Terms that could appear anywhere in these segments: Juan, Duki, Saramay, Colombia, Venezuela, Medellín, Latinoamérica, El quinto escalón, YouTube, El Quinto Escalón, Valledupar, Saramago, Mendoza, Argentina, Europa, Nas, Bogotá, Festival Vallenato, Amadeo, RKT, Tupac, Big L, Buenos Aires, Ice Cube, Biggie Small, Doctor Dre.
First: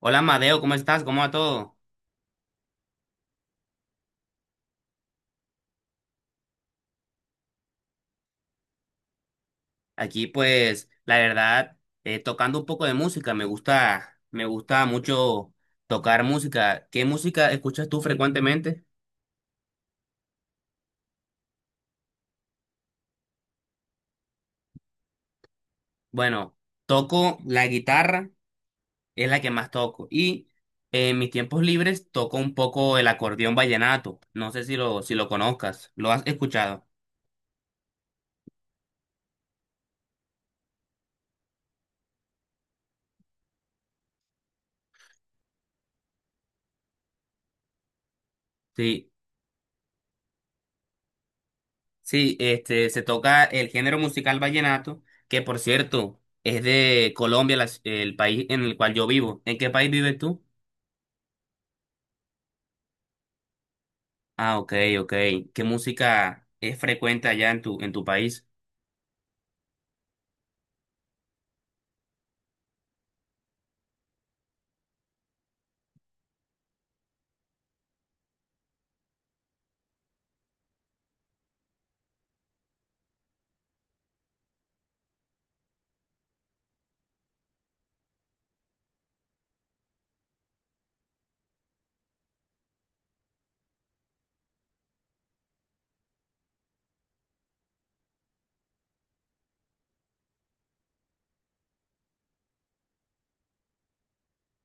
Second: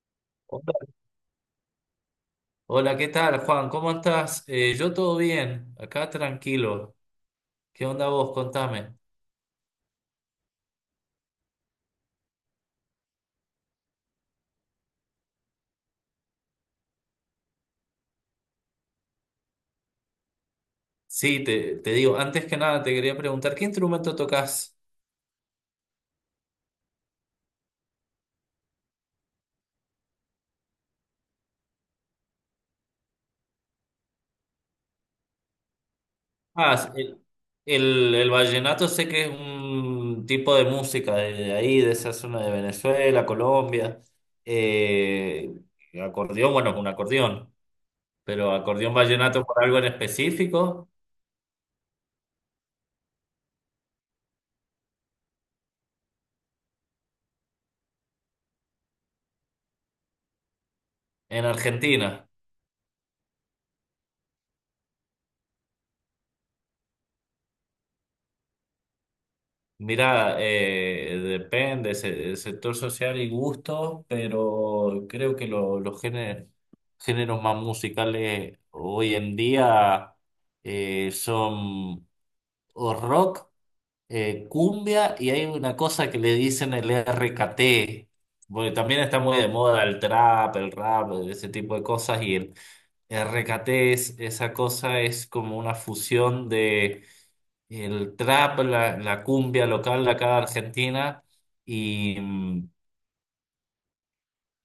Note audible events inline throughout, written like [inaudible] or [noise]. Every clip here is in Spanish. Hola Madeo, Hola, ¿cómo estás? ¿Cómo va todo? ¿Qué tal, Juan? ¿Cómo estás? Yo todo bien, acá tranquilo. ¿Qué onda vos? Contame. Aquí pues, la verdad, tocando un poco de música, me gusta mucho tocar música. ¿Qué música escuchas tú frecuentemente? Sí, te digo, antes que nada te quería preguntar, ¿qué instrumento tocas? Bueno, toco la guitarra, es la que más toco. En mis tiempos libres toco un poco el acordeón vallenato. No sé si lo conozcas, ¿lo has escuchado? Ah, el, el vallenato sé que es un tipo de música de ahí, de esa zona de Venezuela, Colombia. Eh, acordeón, bueno, es un acordeón, pero acordeón Sí. vallenato por algo en específico Sí, este, se toca el género musical vallenato, que por cierto es de Colombia, el país en el cual yo vivo. ¿En qué país vives tú? en Argentina. Ah, ok, ok. ¿Qué música es frecuente allá en tu país? Mira, depende, el sector social y gusto, pero creo que géneros más musicales hoy en día son o rock, cumbia y hay una cosa que le dicen el RKT, porque también está muy de moda el trap, el rap, ese tipo de cosas y el RKT es, esa cosa es como una fusión el trap, la cumbia local de acá de Argentina y,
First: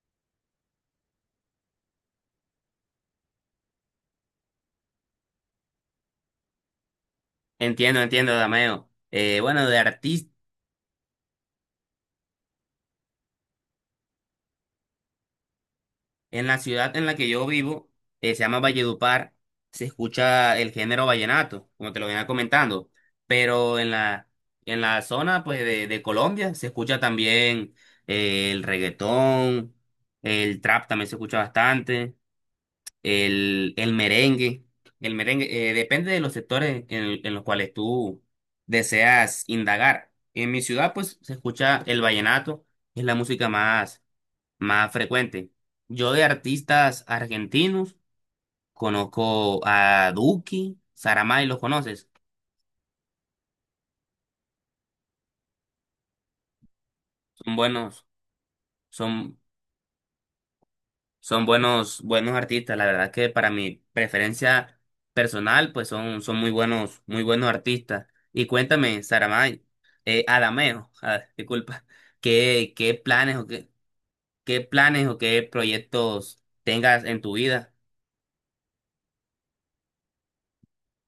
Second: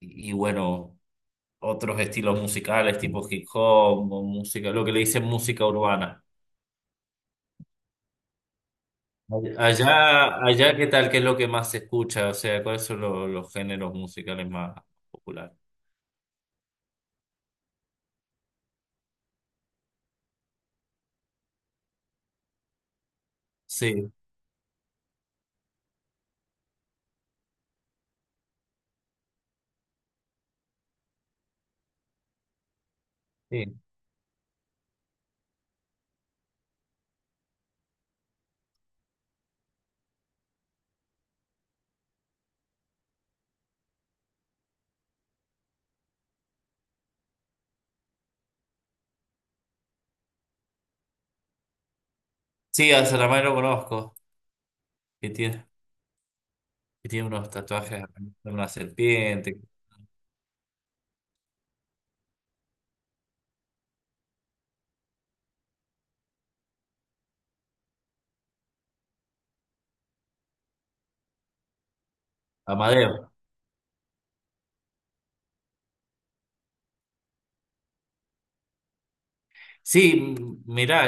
y bueno, otros estilos musicales tipo hip hop, o música, lo que le dicen música urbana. Entiendo, entiendo, Dameo. Bueno, de artistas. Allá, ¿qué tal? ¿Qué es lo que más se escucha? O sea, ¿cuáles son los géneros musicales más populares? En la ciudad en la que yo vivo, se llama Valledupar, se escucha el género vallenato, como te lo venía comentando, pero Sí, en la zona pues, de Colombia se escucha también el reggaetón, el trap también se escucha bastante, el, sí. el merengue, el merengue, depende de los sectores en los cuales tú deseas indagar. En mi ciudad pues se escucha el vallenato, es la música más más frecuente. Yo de artistas argentinos conozco a Duki, Saramay, ¿los conoces? Sí, a Saramago lo conozco, que tiene, que tiene unos Son tatuajes, buenos, de una son, serpiente, son buenos, buenos artistas. La verdad que para mi preferencia personal, pues son, son muy buenos artistas. Y cuéntame, Saramay, Adameo, [laughs] ah, disculpa, ¿ qué Amadeo. planes o qué, qué planes o qué proyectos tengas en tu vida? Sí, mira,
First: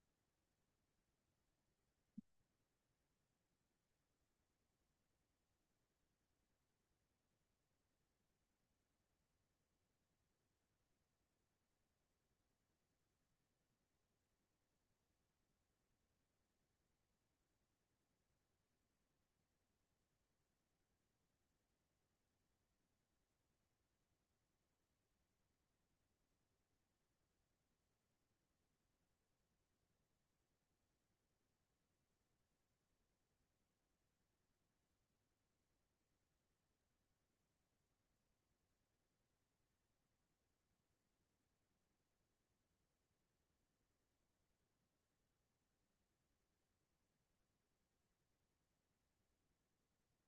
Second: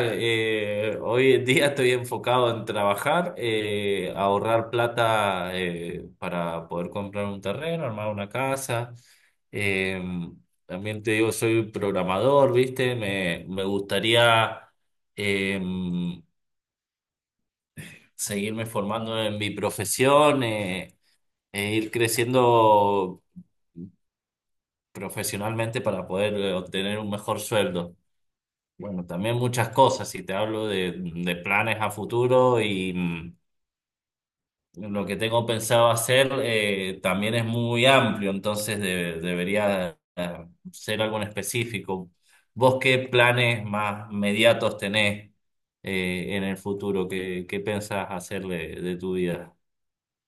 hoy en día estoy enfocado en trabajar, ahorrar plata para poder comprar un terreno, armar una casa. Eh, también te digo, soy programador, ¿viste? Me gustaría eh, seguirme formando en mi profesión e ir creciendo profesionalmente para poder obtener un mejor sueldo. Bueno, también muchas cosas. Si te hablo de planes a futuro y lo que tengo pensado hacer también es muy amplio, entonces debería ser algo en específico. ¿Vos qué planes más inmediatos tenés en el futuro? ¿Qué, qué pensás hacer de tu vida?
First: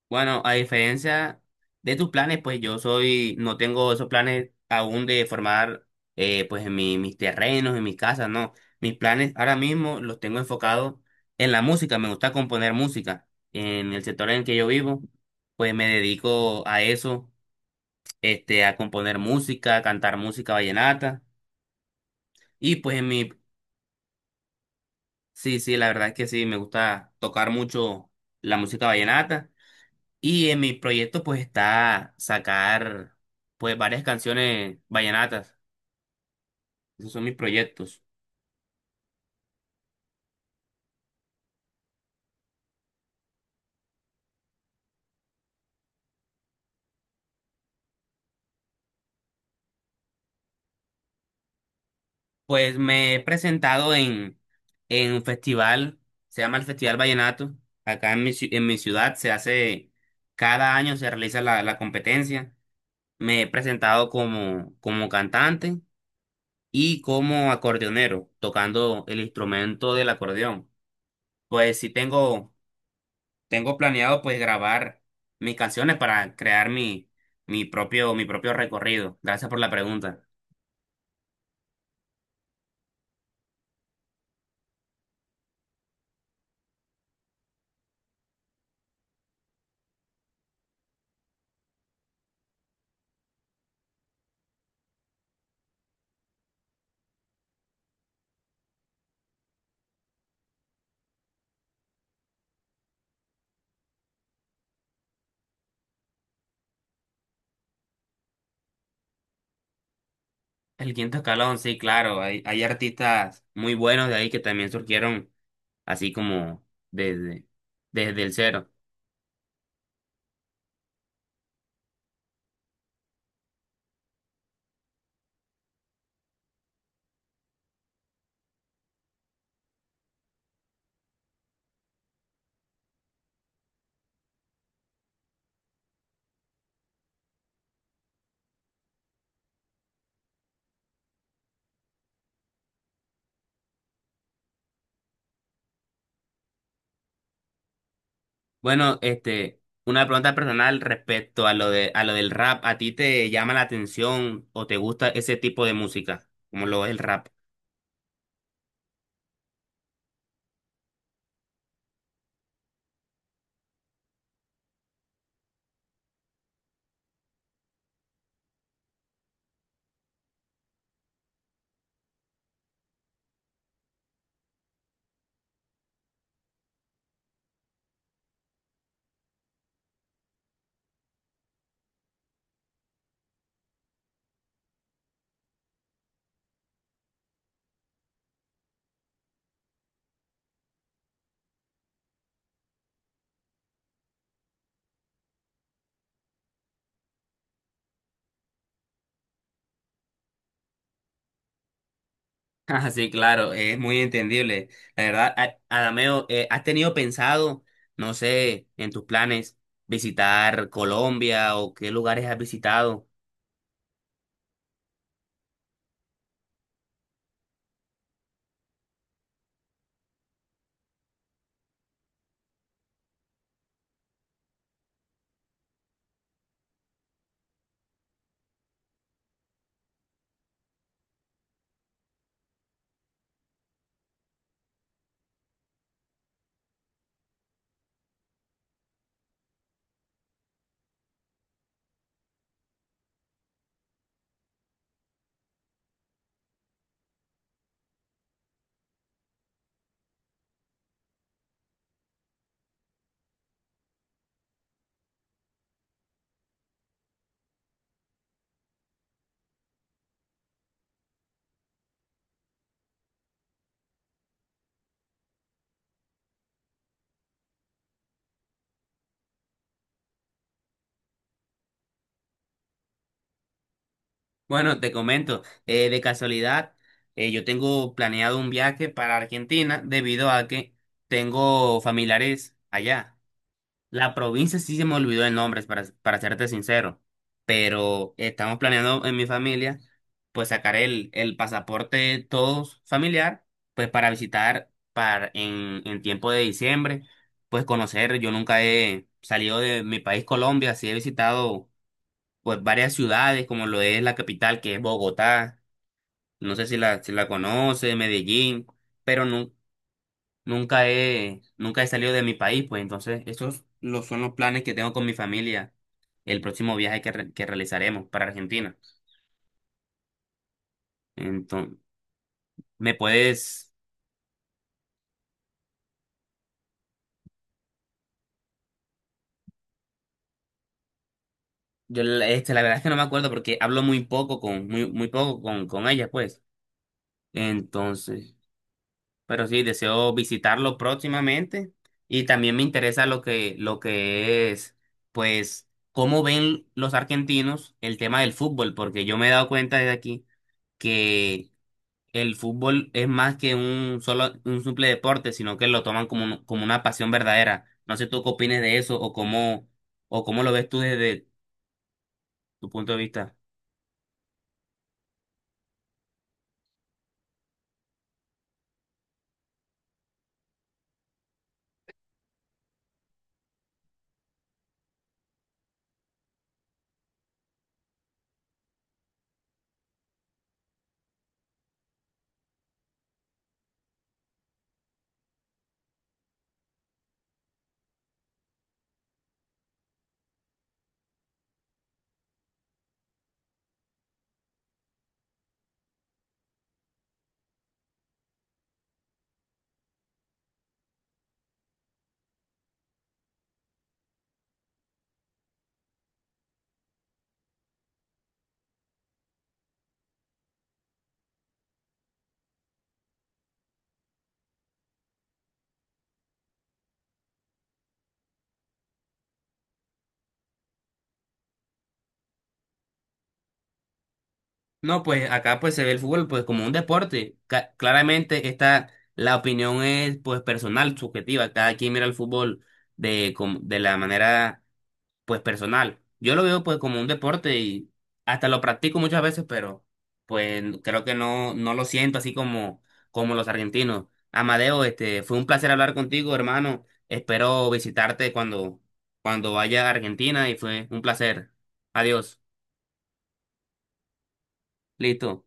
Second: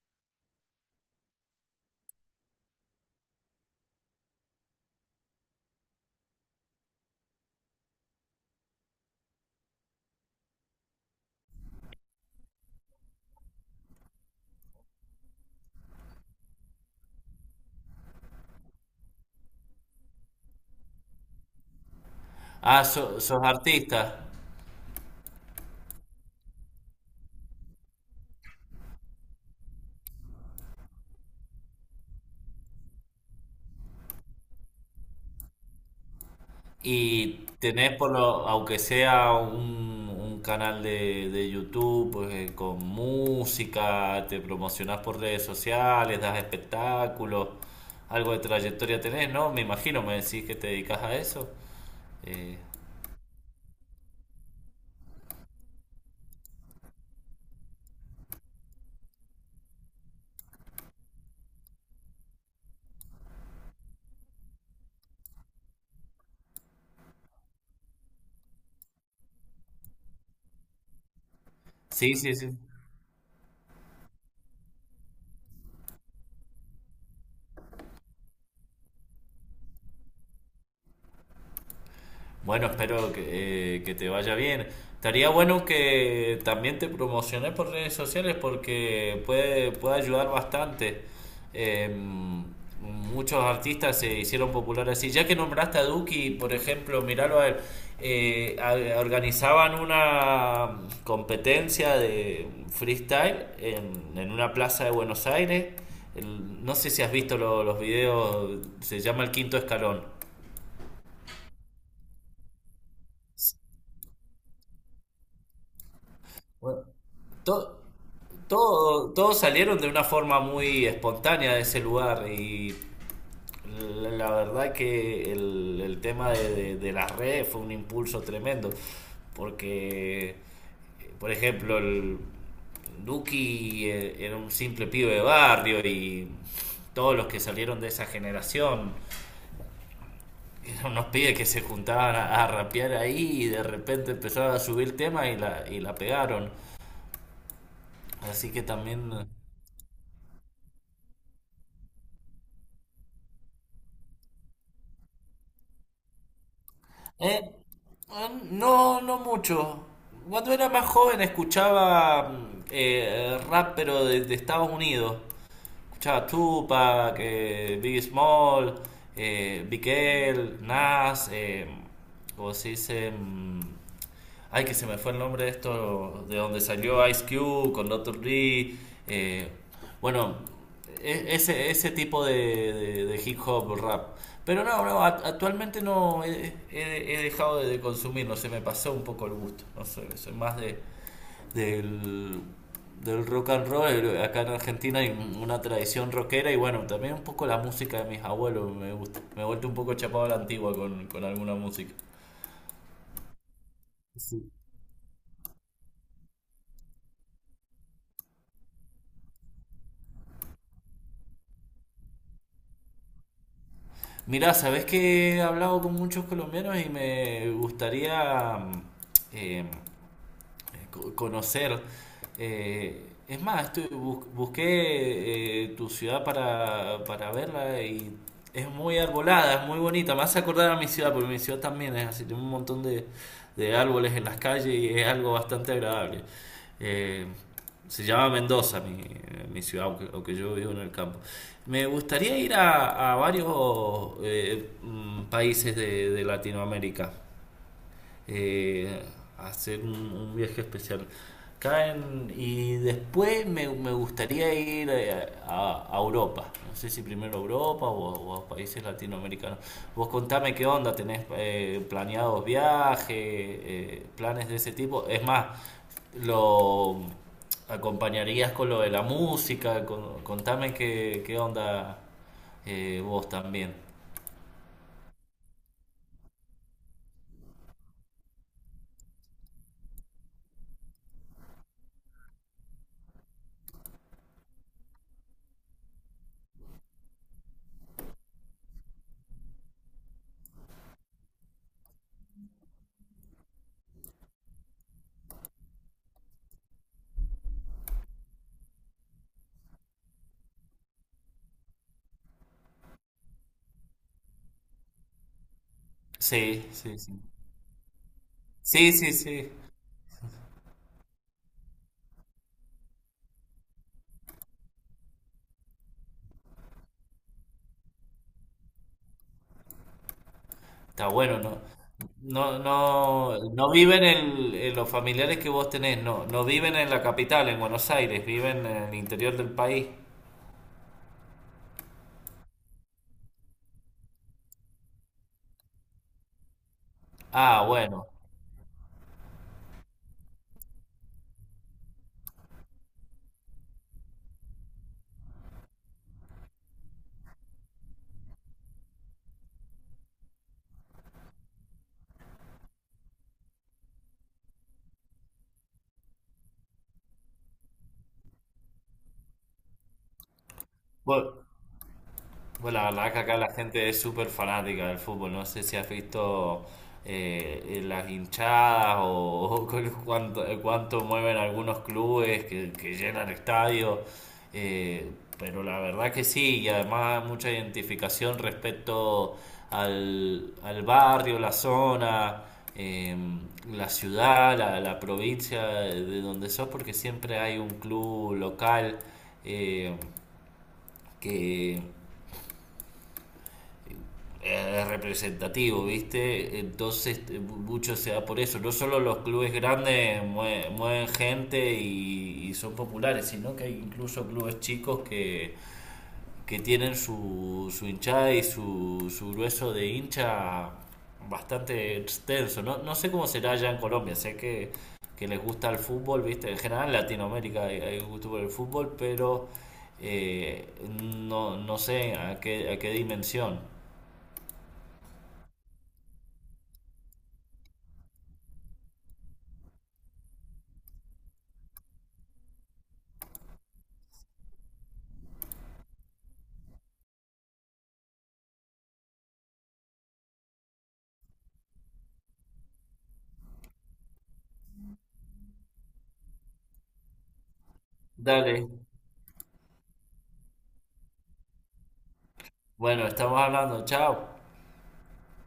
Bueno, a diferencia de tus planes, pues yo soy, no tengo esos planes aún de formar pues en mis terrenos, en mis casas, no. Mis planes ahora mismo los tengo enfocados en la música, me gusta componer música. En el sector en el que yo vivo, pues me dedico a eso, este, a componer música, a cantar música vallenata. Y Ah, pues en mi, sos artista. sí, sí, la verdad es que sí, me gusta tocar mucho la música vallenata. Y en mi proyecto pues está sacar pues varias canciones vallenatas. Esos son mis Y tenés proyectos. por lo, aunque sea un canal de YouTube, pues con música, te promocionás por redes sociales, das espectáculos, algo de trayectoria tenés, ¿no? Me imagino, me decís que te dedicas a eso. Eh, Pues me he presentado en un festival, se llama el Festival Vallenato. Acá en mi, en mi ciudad se hace, cada año se realiza la competencia. Me he presentado como, como cantante y como acordeonero, tocando el instrumento del acordeón. Pues sí sí, sí, sí. tengo tengo planeado pues grabar mis canciones para crear mi, mi propio recorrido. Gracias por la pregunta. Bueno, espero que te vaya bien. Estaría bueno que también te promociones por redes sociales porque puede, puede ayudar bastante. Eh, muchos artistas se hicieron populares así. Ya que nombraste a Duki, por ejemplo, miralo a él, organizaban una competencia de freestyle en una plaza de Buenos Aires. No sé si has visto los videos, se llama El Quinto Escalón. El quinto escalón, sí, claro, hay artistas muy buenos de ahí que también surgieron así como Bueno, desde, to- desde el cero. todos salieron de una forma muy espontánea de ese lugar y la verdad que el tema de, de las redes fue un impulso tremendo porque, por ejemplo, el Duki era un simple pibe de barrio y todos los que salieron de esa generación eran unos pibes que se juntaban a rapear ahí y de repente empezaron a subir temas y la pegaron. Así que Bueno, también este, una pregunta personal respecto a a lo del rap. ¿A ti te llama la atención o te gusta ese tipo de música, como lo es el rap? Eh, no, no mucho. Cuando era más joven escuchaba rap, pero de Estados Unidos. Escuchaba Tupac, Biggie Small, Big L, Nas, ¿cómo se dice? Ay, que se me fue el nombre de esto, de donde salió Ice Cube con Doctor Dre. eh, bueno, ese, ese tipo de, de hip hop o rap. Pero no, no, actualmente no he, he dejado de consumirlo, se me pasó un poco el gusto. No sé, soy más de, del, del rock and roll. Acá en Argentina hay una tradición rockera y bueno, también un poco la música de mis abuelos me gusta. Me he vuelto un poco chapado a la antigua con alguna música. Ah, sí, claro, es muy entendible. La verdad, Adameo, ¿has tenido pensado, no sé, en tus planes visitar Colombia o qué lugares has visitado? Mira, sabes que he hablado con muchos colombianos y me gustaría eh, conocer. Eh, es más, busqué tu ciudad para verla y es muy arbolada, es muy bonita. Me hace acordar a mi ciudad, porque mi ciudad también es así, tiene un montón de árboles en las calles y es algo bastante agradable. Eh, se llama Mendoza, mi ciudad, aunque, aunque yo vivo en el campo. Me gustaría ir a varios países de Latinoamérica eh, hacer un viaje especial. Caen, y después me, me gustaría ir a Europa. No sé si primero a Europa o a países latinoamericanos. Vos contame qué onda, tenés planeados viajes, planes de ese tipo. Es más, lo acompañarías con lo de la música. Contame qué, qué onda vos también. Bueno, te comento, de casualidad, yo tengo planeado un viaje para Argentina debido a que tengo familiares allá. La provincia sí se me olvidó de nombres, para serte sincero, pero estamos planeando en mi familia, pues sacar el pasaporte todos familiar, pues para visitar para, en tiempo de diciembre, pues conocer, yo nunca he salido de mi país Colombia, sí he visitado pues varias ciudades, como lo es la capital, que es Bogotá, no sé Sí, sí, si sí. la conoce, Medellín, Sí, sí, pero sí. Nunca he, nunca he salido de mi país, pues entonces son los planes que tengo con mi familia, el próximo viaje que realizaremos para Argentina. Está bueno, ¿no? Entonces, No, ¿me no, no puedes? viven en los familiares que vos tenés, no, no viven en la capital, en Buenos Aires, viven en el interior del país. Yo este, la verdad es que no me acuerdo porque hablo muy poco con, muy poco con ella, pues. Ah, bueno. Entonces, pero sí, deseo visitarlo próximamente y también me interesa lo que es, pues, cómo ven los argentinos el tema del fútbol, porque yo me he dado cuenta desde aquí que el fútbol es más que un solo, un simple deporte, sino que lo toman como, como una pasión verdadera. No sé tú qué opines de eso o cómo lo ves tú desde Bu- tu pues la punto de verdad que vista. acá la gente es súper fanática del fútbol. No sé si has visto las hinchadas o, [laughs] con cuánto, cuánto mueven algunos clubes que llenan estadios. eh, pero la verdad que sí, y además mucha identificación respecto al, al barrio, la zona, eh, la ciudad, la provincia de donde sos, porque siempre hay un club local eh, que es representativo, ¿viste? Entonces mucho se da por eso. No solo los clubes grandes mueven gente y son populares, sino que hay incluso clubes chicos que tienen su, su hinchada y su grueso de hincha bastante extenso. No, no sé cómo será allá en Colombia, sé que les gusta el fútbol, ¿viste? En general en Latinoamérica hay, hay gusto por el fútbol, pero eh, no, no sé a qué dimensión. No, pues acá pues se ve el fútbol pues como un deporte. Claramente esta, la opinión es pues personal, subjetiva. Cada quien mira el fútbol de la manera pues personal. Yo lo veo pues como un deporte y hasta lo practico muchas veces, pero pues creo que no, no lo siento así como, como los argentinos. Amadeo, este, fue un placer hablar contigo, hermano. Espero visitarte Dale, cuando, cuando vaya a Argentina y fue un placer. Adiós. bueno, estamos hablando. Chao. Listo.